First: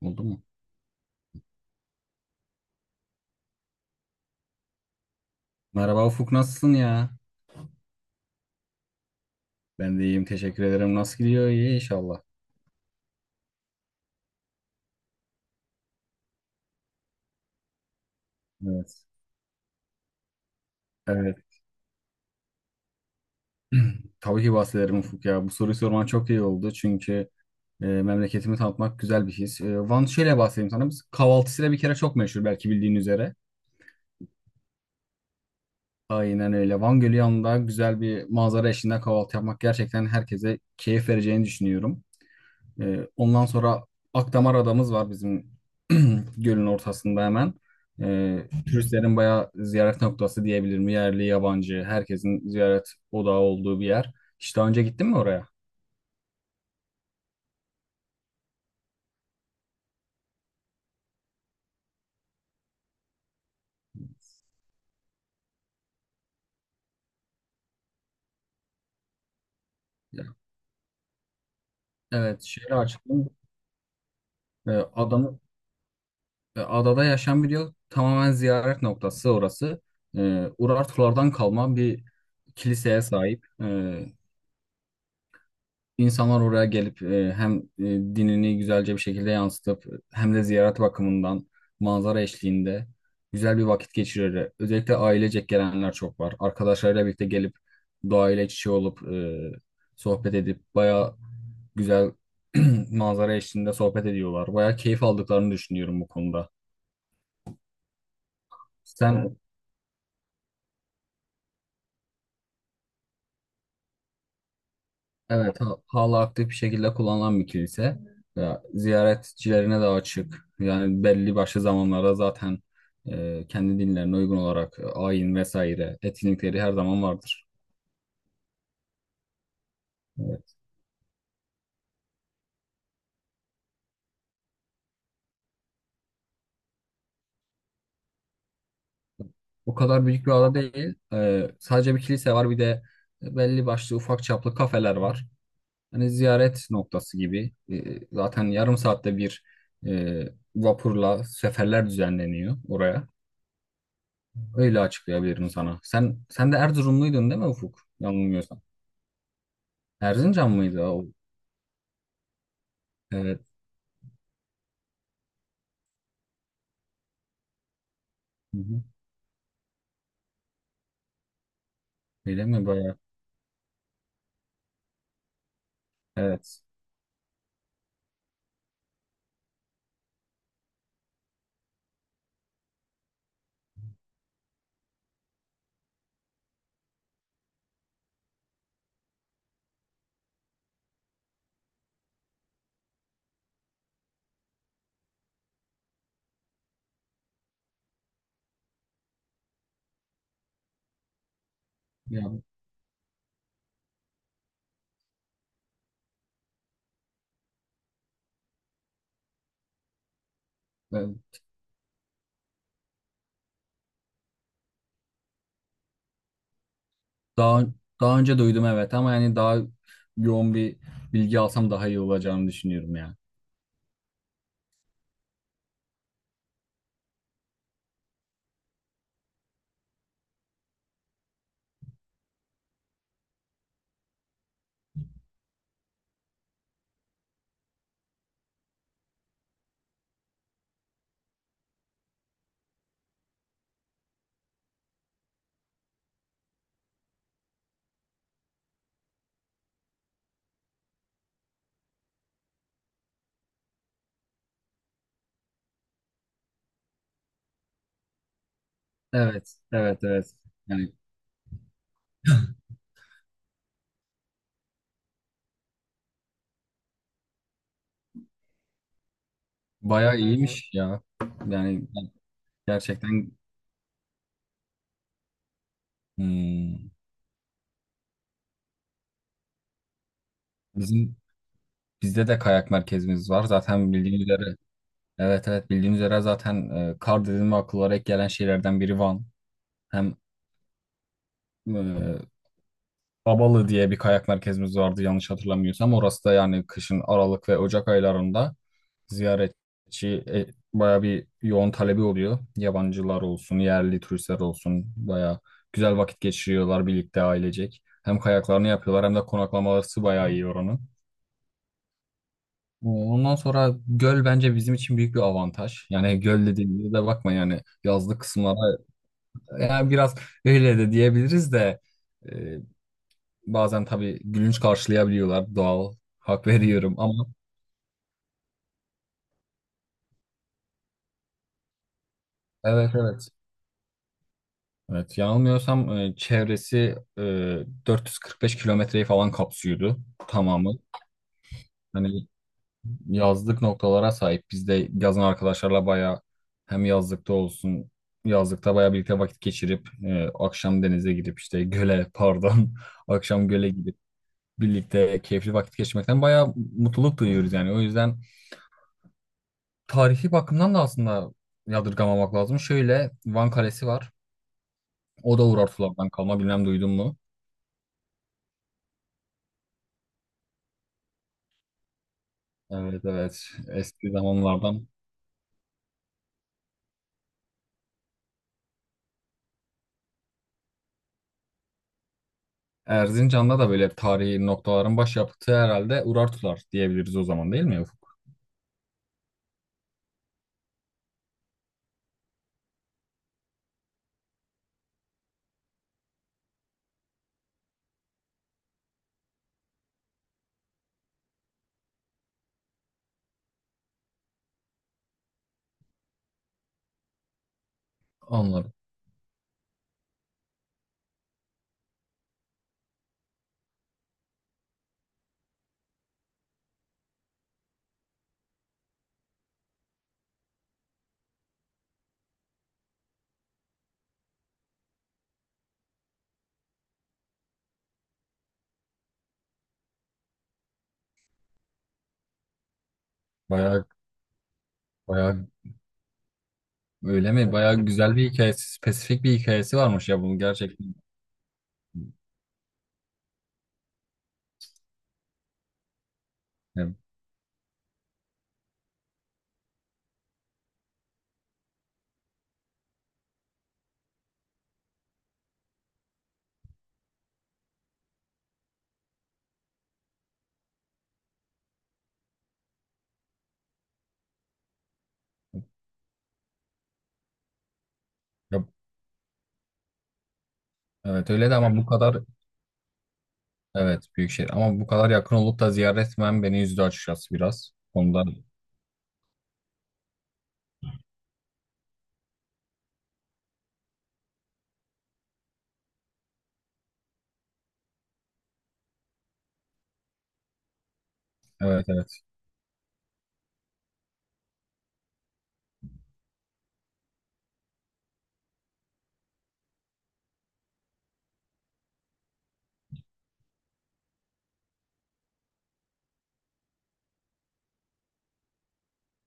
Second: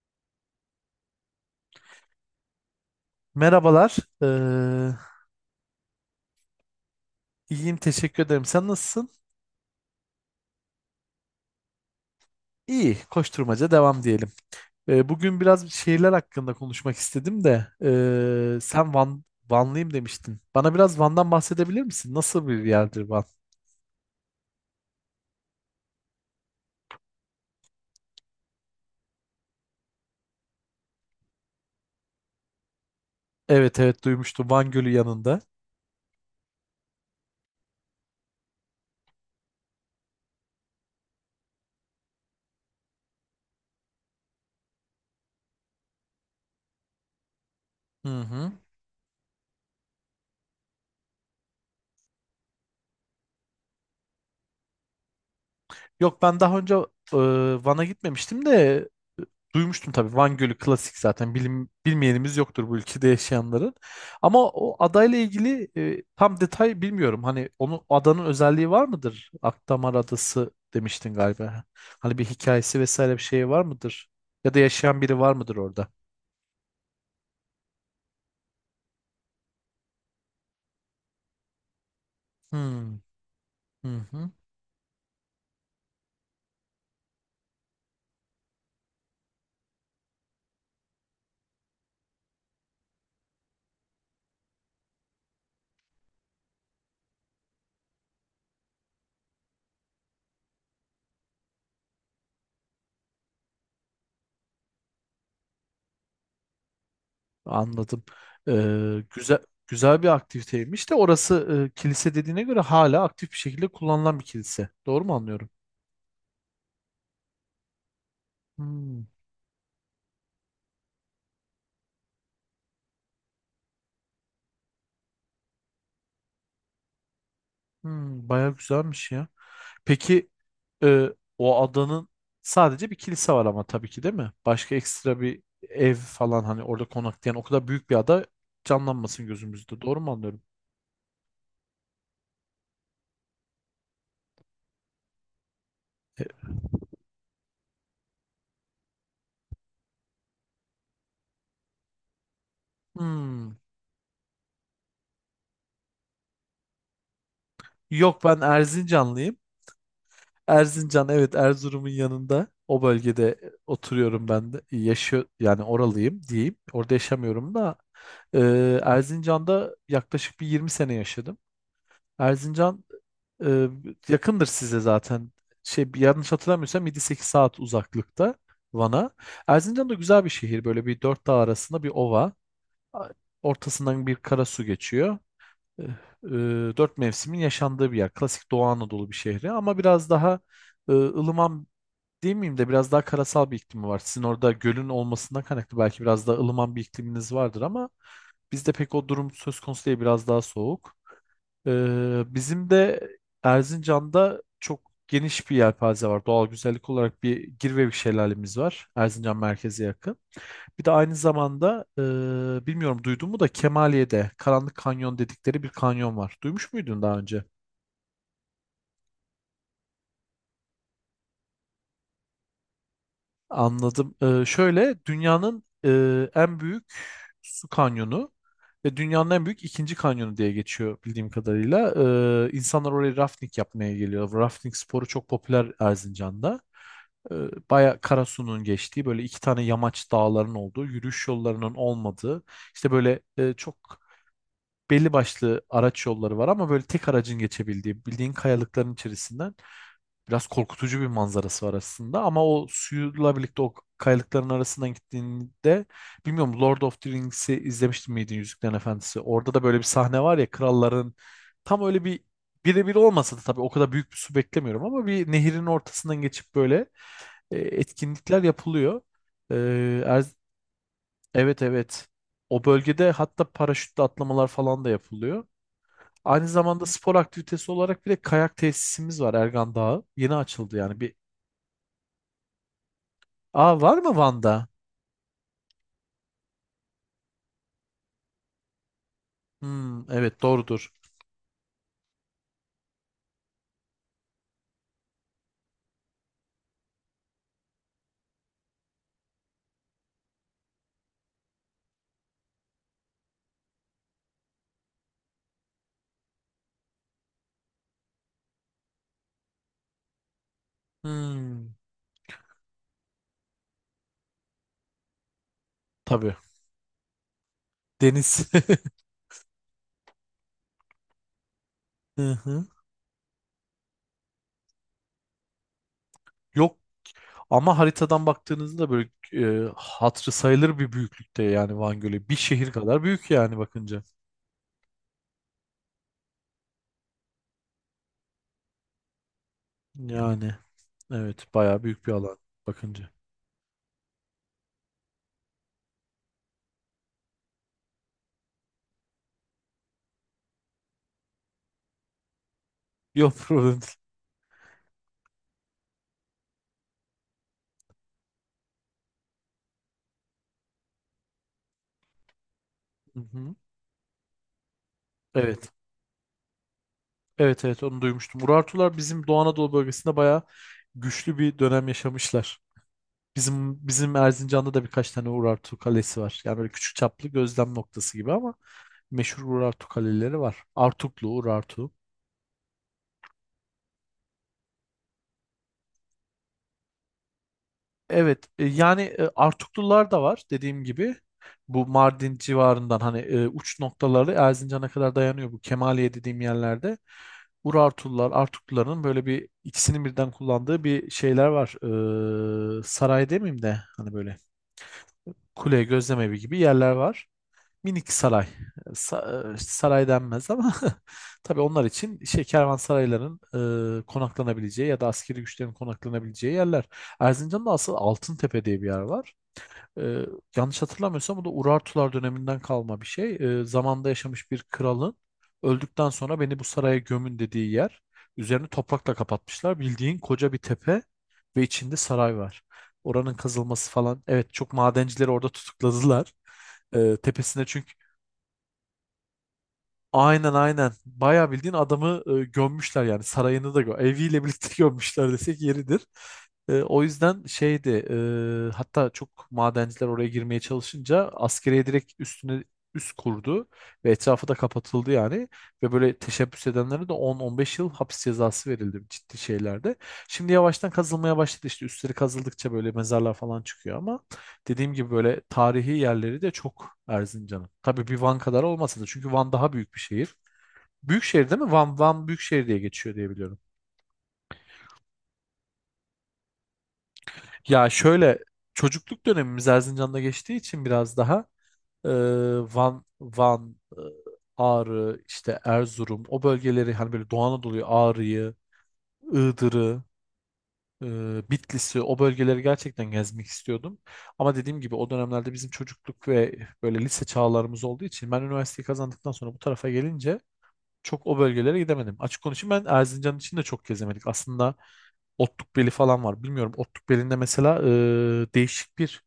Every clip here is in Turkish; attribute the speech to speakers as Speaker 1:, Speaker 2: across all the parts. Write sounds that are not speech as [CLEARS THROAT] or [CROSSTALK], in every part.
Speaker 1: Oldu mu?
Speaker 2: Merhabalar. Ee,
Speaker 1: Merhaba Ufuk, nasılsın ya?
Speaker 2: iyiyim, teşekkür ederim. Sen nasılsın?
Speaker 1: Ben de iyiyim, teşekkür ederim. Nasıl gidiyor? İyi inşallah.
Speaker 2: İyi, koşturmaca devam diyelim. Bugün biraz şehirler hakkında konuşmak istedim de sen
Speaker 1: Evet.
Speaker 2: Van, Vanlıyım demiştin. Bana biraz Van'dan
Speaker 1: Evet.
Speaker 2: bahsedebilir misin? Nasıl bir yerdir Van?
Speaker 1: Tabii ki bahsederim Ufuk ya. Bu soruyu sorman çok iyi oldu. Çünkü memleketimi tanıtmak güzel bir his. Van, şöyle bahsedeyim sana. Biz kahvaltısıyla bir kere çok meşhur, belki bildiğin üzere.
Speaker 2: Evet evet duymuştum Van Gölü yanında.
Speaker 1: Aynen öyle. Van Gölü yanında güzel bir manzara eşliğinde kahvaltı yapmak gerçekten herkese keyif vereceğini düşünüyorum. Ondan sonra Akdamar adamız var bizim [CLEARS THROAT] gölün ortasında hemen.
Speaker 2: Hı
Speaker 1: Ee,
Speaker 2: hı.
Speaker 1: turistlerin bayağı ziyaret noktası diyebilirim. Yerli, yabancı, herkesin ziyaret odağı olduğu bir yer. Hiç daha önce gittin mi oraya?
Speaker 2: Yok ben daha önce e, Van'a gitmemiştim de e, duymuştum tabii. Van Gölü klasik zaten. Bilmeyenimiz yoktur bu ülkede yaşayanların. Ama o adayla ilgili tam detay bilmiyorum. Hani onun adanın özelliği var mıdır? Akdamar
Speaker 1: Ya.
Speaker 2: Adası demiştin galiba. Hani bir
Speaker 1: Evet, şehri
Speaker 2: hikayesi vesaire bir
Speaker 1: açtım.
Speaker 2: şey var mıdır? Ya da yaşayan biri var
Speaker 1: Adamı,
Speaker 2: mıdır orada?
Speaker 1: adada yaşayan bir tamamen ziyaret noktası orası. Urartulardan kalma bir
Speaker 2: Hmm.
Speaker 1: kiliseye sahip.
Speaker 2: Hı hı.
Speaker 1: İnsanlar oraya gelip hem dinini güzelce bir şekilde yansıtıp hem de ziyaret bakımından manzara eşliğinde güzel bir vakit geçirirler. Özellikle ailecek gelenler çok var. Arkadaşlarıyla birlikte gelip doğayla iç içe olup sohbet edip bayağı güzel [CLEARS THROAT] manzara eşliğinde sohbet ediyorlar. Bayağı keyif aldıklarını düşünüyorum bu konuda.
Speaker 2: Anladım. Ee,
Speaker 1: Sen. Evet.
Speaker 2: güzel Güzel bir aktiviteymiş de orası, kilise dediğine göre hala aktif bir şekilde kullanılan bir kilise. Doğru mu anlıyorum?
Speaker 1: Evet, hala aktif bir şekilde kullanılan bir kilise. Ya,
Speaker 2: Hmm.
Speaker 1: ziyaretçilerine de açık. Yani belli başlı zamanlarda zaten kendi dinlerine uygun olarak ayin vesaire etkinlikleri her zaman vardır.
Speaker 2: Hmm, bayağı güzelmiş ya. Peki,
Speaker 1: Evet.
Speaker 2: e, o adanın sadece bir kilise var ama tabii ki değil mi? Başka ekstra bir ev falan hani orada konaklayan o kadar büyük bir ada canlanmasın
Speaker 1: O
Speaker 2: gözümüzde. Doğru
Speaker 1: kadar
Speaker 2: mu
Speaker 1: büyük bir
Speaker 2: anlıyorum?
Speaker 1: ada değil. Sadece bir kilise var, bir de belli başlı ufak çaplı kafeler var. Hani
Speaker 2: E,
Speaker 1: ziyaret noktası gibi. Zaten yarım saatte bir e, vapurla seferler düzenleniyor oraya.
Speaker 2: hmm.
Speaker 1: Öyle açıklayabilirim sana. Sen de Erzurumluydun değil mi Ufuk?
Speaker 2: Yok ben
Speaker 1: Yanılmıyorsam.
Speaker 2: Erzincanlıyım.
Speaker 1: Erzincan mıydı o?
Speaker 2: Erzincan, evet, Erzurum'un yanında o
Speaker 1: Evet.
Speaker 2: bölgede oturuyorum ben de. Yaşıyor yani oralıyım diyeyim. Orada yaşamıyorum da e,
Speaker 1: Hı hı.
Speaker 2: Erzincan'da yaklaşık bir 20 sene yaşadım.
Speaker 1: Öyle mi,
Speaker 2: Erzincan
Speaker 1: bayağı?
Speaker 2: Ee, yakındır size zaten. Şey, bir yanlış
Speaker 1: Evet.
Speaker 2: hatırlamıyorsam 7-8 saat uzaklıkta Van'a. Erzincan da güzel bir şehir. Böyle bir dört dağ arasında bir ova. A- Ortasından bir karasu geçiyor. Ee, e, Dört mevsimin yaşandığı bir yer. Klasik Doğu Anadolu bir şehri ama biraz daha ılıman değil miyim de biraz daha karasal bir iklimi var. Sizin orada gölün olmasından kaynaklı belki biraz daha ılıman bir ikliminiz vardır ama bizde pek o durum söz konusu değil, biraz daha soğuk.
Speaker 1: Ya,
Speaker 2: Bizim de Erzincan'da çok geniş bir yelpaze var. Doğal güzellik olarak bir Girvevik şelalemiz var, Erzincan merkeze yakın. Bir de aynı
Speaker 1: ben
Speaker 2: zamanda bilmiyorum duydun mu da Kemaliye'de Karanlık Kanyon dedikleri bir kanyon var. Duymuş muydun daha önce?
Speaker 1: daha daha önce duydum evet, ama yani daha yoğun bir bilgi alsam daha iyi olacağını düşünüyorum ya.
Speaker 2: Anladım. Şöyle dünyanın en büyük su kanyonu ve dünyanın en büyük ikinci kanyonu diye geçiyor bildiğim kadarıyla. İnsanlar oraya rafting yapmaya geliyor. Rafting sporu çok popüler Erzincan'da. Ee, Baya Karasu'nun geçtiği böyle iki tane yamaç dağların olduğu, yürüyüş yollarının olmadığı, işte böyle çok belli başlı araç yolları var ama böyle tek aracın geçebildiği bildiğin kayalıkların içerisinden. Biraz korkutucu bir manzarası var aslında ama o suyla birlikte o kayalıkların arasından gittiğinde, bilmiyorum Lord of the Rings'i izlemiştin miydin, Yüzüklerin Efendisi? Orada
Speaker 1: Evet,
Speaker 2: da böyle bir
Speaker 1: evet,
Speaker 2: sahne
Speaker 1: evet.
Speaker 2: var ya
Speaker 1: Yani
Speaker 2: kralların, tam öyle bir birebir olmasa da tabii, o kadar büyük bir su beklemiyorum ama bir nehirin ortasından geçip böyle etkinlikler yapılıyor. E,
Speaker 1: bayağı
Speaker 2: Erz-
Speaker 1: iyiymiş ya.
Speaker 2: evet
Speaker 1: Yani
Speaker 2: evet o bölgede
Speaker 1: gerçekten.
Speaker 2: hatta paraşütle atlamalar falan da yapılıyor. Aynı zamanda
Speaker 1: hmm,
Speaker 2: spor aktivitesi olarak bir de kayak tesisimiz var, Ergan Dağı. Yeni açıldı yani bir.
Speaker 1: bizim bizde de kayak merkezimiz var.
Speaker 2: Aa,
Speaker 1: Zaten
Speaker 2: var mı
Speaker 1: bildiğiniz
Speaker 2: Van'da?
Speaker 1: üzere, evet evet, bildiğiniz üzere zaten kar dediğim ve akıllara ilk gelen şeylerden biri Van.
Speaker 2: Hmm,
Speaker 1: Hem
Speaker 2: evet doğrudur.
Speaker 1: e, Babalı diye bir kayak merkezimiz vardı yanlış hatırlamıyorsam. Orası da yani kışın Aralık ve Ocak aylarında ziyaretçi baya bir yoğun talebi oluyor. Yabancılar olsun, yerli turistler olsun baya güzel vakit geçiriyorlar birlikte ailecek. Hem kayaklarını yapıyorlar hem de konaklamaları bayağı iyi oranın.
Speaker 2: Hmm,
Speaker 1: Ondan sonra göl bence bizim için büyük bir avantaj. Yani
Speaker 2: tabii.
Speaker 1: göl dediğimizde de bakma yani yazlık
Speaker 2: Deniz.
Speaker 1: kısımlara,
Speaker 2: [LAUGHS]
Speaker 1: yani biraz öyle de diyebiliriz de
Speaker 2: Hı
Speaker 1: e,
Speaker 2: hı.
Speaker 1: bazen tabii gülünç karşılayabiliyorlar. Doğal. Hak [LAUGHS]
Speaker 2: Yok
Speaker 1: veriyorum ama.
Speaker 2: ama haritadan baktığınızda böyle hatırı sayılır bir büyüklükte yani Van Gölü. Bir şehir
Speaker 1: Evet
Speaker 2: kadar
Speaker 1: evet.
Speaker 2: büyük yani bakınca.
Speaker 1: Evet, yanılmıyorsam çevresi 445 kilometreyi falan kapsıyordu
Speaker 2: Yani
Speaker 1: tamamı.
Speaker 2: evet bayağı büyük bir
Speaker 1: Hani
Speaker 2: alan bakınca.
Speaker 1: yazlık noktalara sahip. Biz de yazın arkadaşlarla bayağı hem yazlıkta olsun, yazlıkta bayağı birlikte vakit geçirip akşam denize gidip, işte göle pardon [LAUGHS]
Speaker 2: [LAUGHS] Yok,
Speaker 1: akşam göle
Speaker 2: problem değil.
Speaker 1: gidip birlikte keyifli vakit geçirmekten bayağı mutluluk duyuyoruz yani. O yüzden tarihi bakımdan da aslında yadırgamamak lazım. Şöyle,
Speaker 2: Hı
Speaker 1: Van
Speaker 2: hı.
Speaker 1: Kalesi var. O da Uğur
Speaker 2: Evet.
Speaker 1: Artular'dan kalma. Bilmem duydun mu?
Speaker 2: Evet evet onu duymuştum. Urartular bizim Doğu Anadolu bölgesinde bayağı güçlü bir dönem yaşamışlar.
Speaker 1: Evet evet.
Speaker 2: Bizim
Speaker 1: Eski
Speaker 2: bizim Erzincan'da da
Speaker 1: zamanlardan.
Speaker 2: birkaç tane Urartu kalesi var. Yani böyle küçük çaplı gözlem noktası gibi ama meşhur Urartu kaleleri var. Artuklu, Urartu.
Speaker 1: Erzincan'da da böyle tarihi noktaların başyapıtı herhalde Uğur Artular diyebiliriz o zaman, değil mi Ufuk?
Speaker 2: Evet, yani Artuklular da var dediğim gibi. Bu Mardin civarından hani uç noktaları Erzincan'a kadar dayanıyor, bu Kemaliye dediğim yerlerde. Urartular, Artukluların böyle bir ikisinin birden kullandığı bir şeyler var. Saray demeyeyim de hani böyle kule, gözlemevi gibi yerler var. Minik saray.
Speaker 1: Anladım.
Speaker 2: İşte saray denmez ama [LAUGHS] tabii onlar için şey, kervansarayların konaklanabileceği ya da askeri güçlerin konaklanabileceği yerler. Erzincan'da asıl Altıntepe diye bir yer var. E, Yanlış hatırlamıyorsam bu da Urartular döneminden kalma bir şey. Zamanda yaşamış bir kralın öldükten sonra beni bu saraya gömün dediği yer. Üzerini toprakla kapatmışlar. Bildiğin koca bir tepe ve içinde saray var. Oranın
Speaker 1: Bayağı
Speaker 2: kazılması falan. Evet çok madencileri
Speaker 1: bayağı
Speaker 2: orada tutukladılar.
Speaker 1: öyle mi?
Speaker 2: Tepesine
Speaker 1: Bayağı
Speaker 2: çünkü.
Speaker 1: güzel bir hikayesi, spesifik bir hikayesi varmış ya bunun
Speaker 2: Aynen aynen.
Speaker 1: gerçekten.
Speaker 2: Bayağı bildiğin adamı gömmüşler yani sarayını da eviyle birlikte [LAUGHS] gömmüşler desek yeridir.
Speaker 1: Evet.
Speaker 2: O yüzden şeydi, hatta çok madenciler oraya girmeye çalışınca askeriye direkt üstüne üst kurdu ve etrafı da kapatıldı yani ve böyle teşebbüs edenlere de 10-15 yıl hapis cezası verildi ciddi şeylerde. Şimdi yavaştan kazılmaya başladı, işte üstleri kazıldıkça böyle mezarlar falan çıkıyor ama dediğim gibi böyle tarihi yerleri de çok Erzincan'ın. Tabii bir Van
Speaker 1: Ya-
Speaker 2: kadar olmasa da, çünkü Van daha büyük bir şehir. Büyük
Speaker 1: evet, öyle
Speaker 2: şehir
Speaker 1: de
Speaker 2: değil mi?
Speaker 1: ama bu kadar
Speaker 2: Van büyük şehir diye geçiyor diye biliyorum.
Speaker 1: evet büyük şehir, ama bu kadar yakın olup da ziyaret etmem beni üzdü açıkçası biraz.
Speaker 2: Ya
Speaker 1: Ondan.
Speaker 2: şöyle, çocukluk dönemimiz Erzincan'da geçtiği için biraz daha e, Van, Van, e, Ağrı, işte Erzurum, o bölgeleri hani böyle Doğu Anadolu'yu, Ağrı'yı, Iğdır'ı,
Speaker 1: Evet
Speaker 2: Bitlis'i, o
Speaker 1: evet.
Speaker 2: bölgeleri gerçekten gezmek istiyordum. Ama dediğim gibi o dönemlerde bizim çocukluk ve böyle lise çağlarımız olduğu için ben üniversiteyi kazandıktan sonra bu tarafa gelince çok o bölgelere gidemedim. Açık konuşayım ben Erzincan için de çok gezemedik aslında. Otlukbeli falan var. Bilmiyorum Otlukbeli'nde mesela e, değişik bir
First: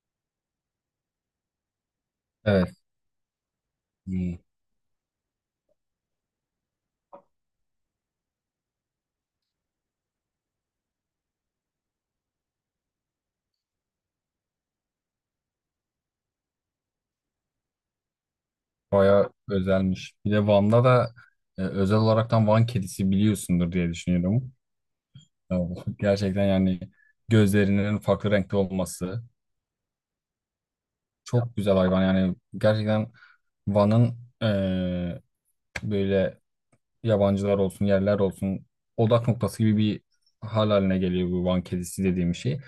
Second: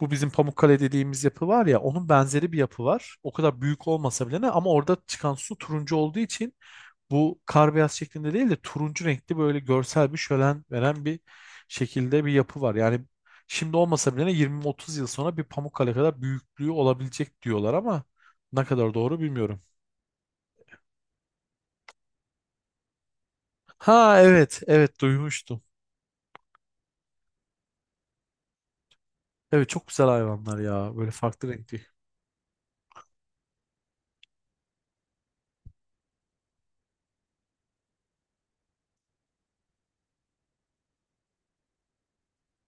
Speaker 2: bu bizim Pamukkale dediğimiz yapı var ya onun benzeri bir
Speaker 1: Evet.
Speaker 2: yapı var. O kadar büyük olmasa
Speaker 1: Hmm.
Speaker 2: bile ne, ama orada çıkan su turuncu olduğu için bu kar beyaz şeklinde değil de turuncu renkli, böyle görsel bir şölen veren bir şekilde bir yapı var. Yani şimdi olmasa bile 20-30 yıl sonra bir Pamukkale kadar büyüklüğü olabilecek diyorlar ama ne kadar doğru
Speaker 1: Bayağı
Speaker 2: bilmiyorum.
Speaker 1: özelmiş. Bir de Van'da da özel olaraktan Van kedisi biliyorsundur diye
Speaker 2: Ha
Speaker 1: düşünüyorum.
Speaker 2: evet evet
Speaker 1: E,
Speaker 2: duymuştum.
Speaker 1: [LAUGHS] Gerçekten yani gözlerinin farklı renkte olması
Speaker 2: Evet çok güzel hayvanlar ya, böyle farklı
Speaker 1: çok güzel
Speaker 2: renkli.
Speaker 1: hayvan. Yani gerçekten Van'ın böyle yabancılar olsun, yerler olsun odak noktası gibi bir hal haline geliyor bu Van kedisi dediğim şey.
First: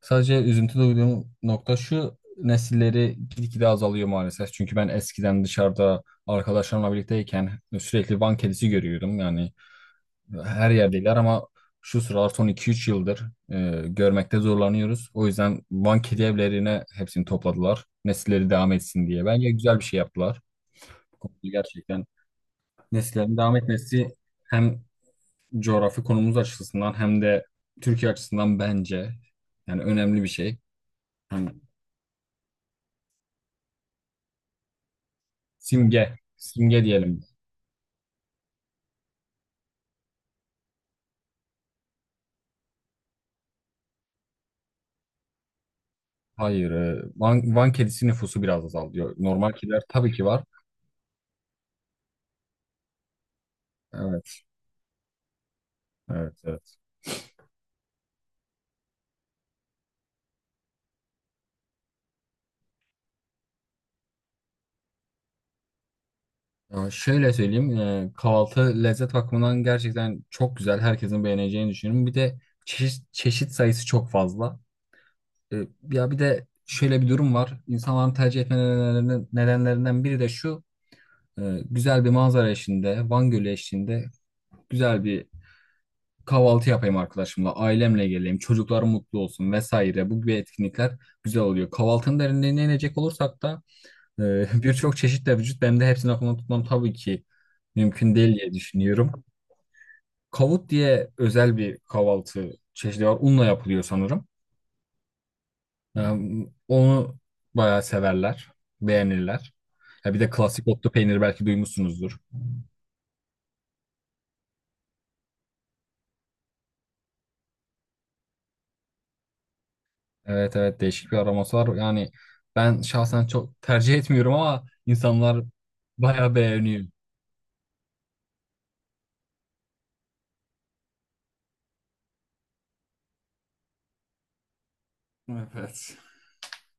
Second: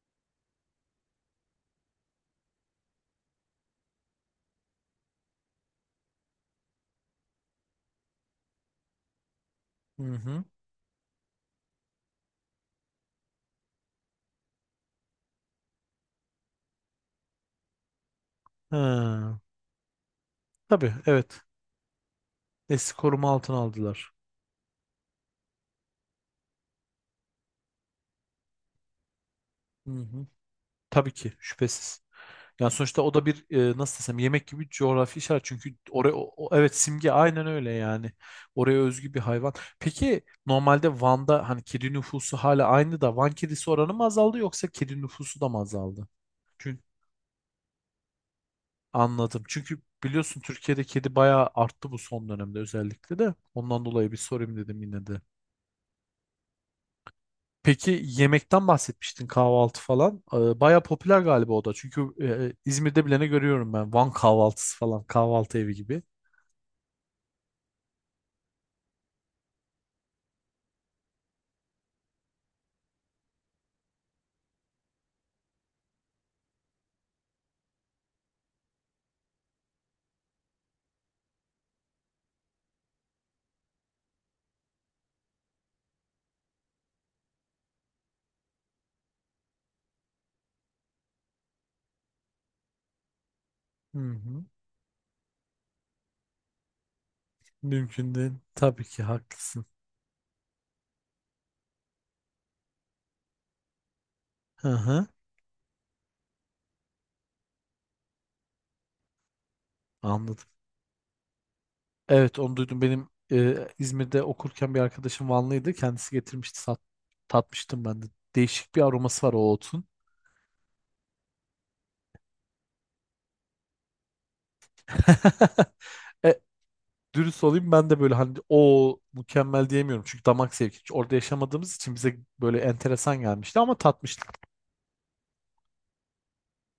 Speaker 1: Sadece üzüntü duyduğum nokta şu: nesilleri gitgide azalıyor maalesef. Çünkü ben eskiden dışarıda arkadaşlarımla birlikteyken sürekli Van kedisi görüyordum. Yani
Speaker 2: Hı hı.
Speaker 1: her yerdeler, ama şu sıralar son 2-3 yıldır görmekte zorlanıyoruz. O yüzden Van kedi evlerine hepsini topladılar. Nesilleri devam etsin diye.
Speaker 2: Ha,
Speaker 1: Bence güzel bir şey yaptılar.
Speaker 2: tabii
Speaker 1: Bu konuda
Speaker 2: evet.
Speaker 1: gerçekten
Speaker 2: Nesli koruma
Speaker 1: nesillerin devam
Speaker 2: altına
Speaker 1: etmesi
Speaker 2: aldılar.
Speaker 1: hem coğrafi konumuz açısından hem de Türkiye açısından bence yani
Speaker 2: Hı
Speaker 1: önemli
Speaker 2: hı.
Speaker 1: bir şey.
Speaker 2: Tabii ki
Speaker 1: Hani
Speaker 2: şüphesiz. Yani sonuçta o da bir, nasıl desem, yemek gibi bir coğrafi işaret. Çünkü oraya
Speaker 1: simge,
Speaker 2: evet
Speaker 1: simge
Speaker 2: simge,
Speaker 1: diyelim.
Speaker 2: aynen öyle yani. Oraya özgü bir hayvan. Peki normalde Van'da hani kedi nüfusu hala aynı da Van kedisi oranı mı azaldı, yoksa kedi nüfusu da mı azaldı?
Speaker 1: Hayır,
Speaker 2: Çünkü
Speaker 1: Van, kedisi nüfusu biraz azalıyor.
Speaker 2: anladım.
Speaker 1: Normal
Speaker 2: Çünkü
Speaker 1: kediler tabii ki
Speaker 2: biliyorsun
Speaker 1: var.
Speaker 2: Türkiye'de kedi bayağı arttı bu son dönemde, özellikle de. Ondan dolayı bir
Speaker 1: Evet,
Speaker 2: sorayım dedim yine de.
Speaker 1: evet, evet.
Speaker 2: Peki yemekten bahsetmiştin, kahvaltı falan. Bayağı popüler galiba o da. Çünkü İzmir'de bilene görüyorum ben. Van kahvaltısı falan, kahvaltı evi gibi.
Speaker 1: Ya şöyle söyleyeyim, kahvaltı lezzet bakımından gerçekten çok güzel. Herkesin beğeneceğini düşünüyorum. Bir de çeşit sayısı çok fazla. E, ya bir de şöyle bir durum var. İnsanların tercih etme nedenlerinden biri de şu. E, güzel bir manzara eşliğinde, Van Gölü eşliğinde güzel bir kahvaltı yapayım, arkadaşımla, ailemle geleyim, çocuklar mutlu olsun vesaire. Bu gibi etkinlikler güzel oluyor. Kahvaltının derinliğine inecek olursak da
Speaker 2: Hı hı.
Speaker 1: [LAUGHS] birçok çeşit de vücut. Benim de hepsini aklımda tutmam tabii ki mümkün
Speaker 2: Mümkün değil.
Speaker 1: değil diye
Speaker 2: Tabii ki
Speaker 1: düşünüyorum.
Speaker 2: haklısın.
Speaker 1: Kavut diye özel bir kahvaltı çeşidi var. Unla yapılıyor sanırım.
Speaker 2: Hı hı.
Speaker 1: E, onu bayağı severler, beğenirler. Ya bir de
Speaker 2: Anladım.
Speaker 1: klasik otlu peynir, belki duymuşsunuzdur.
Speaker 2: Evet onu duydum. Benim İzmir'de okurken bir arkadaşım Vanlıydı. Kendisi getirmişti. Tatmıştım ben de. Değişik bir aroması var o otun.
Speaker 1: Evet evet, değişik bir aroması var. Yani ben şahsen çok tercih etmiyorum ama insanlar
Speaker 2: [LAUGHS]
Speaker 1: bayağı
Speaker 2: E,
Speaker 1: beğeniyor.
Speaker 2: Dürüst olayım, ben de böyle hani o mükemmel diyemiyorum. Çünkü damak zevki. Çünkü orada yaşamadığımız için bize böyle enteresan gelmişti ama tatmıştık.
Speaker 1: Evet.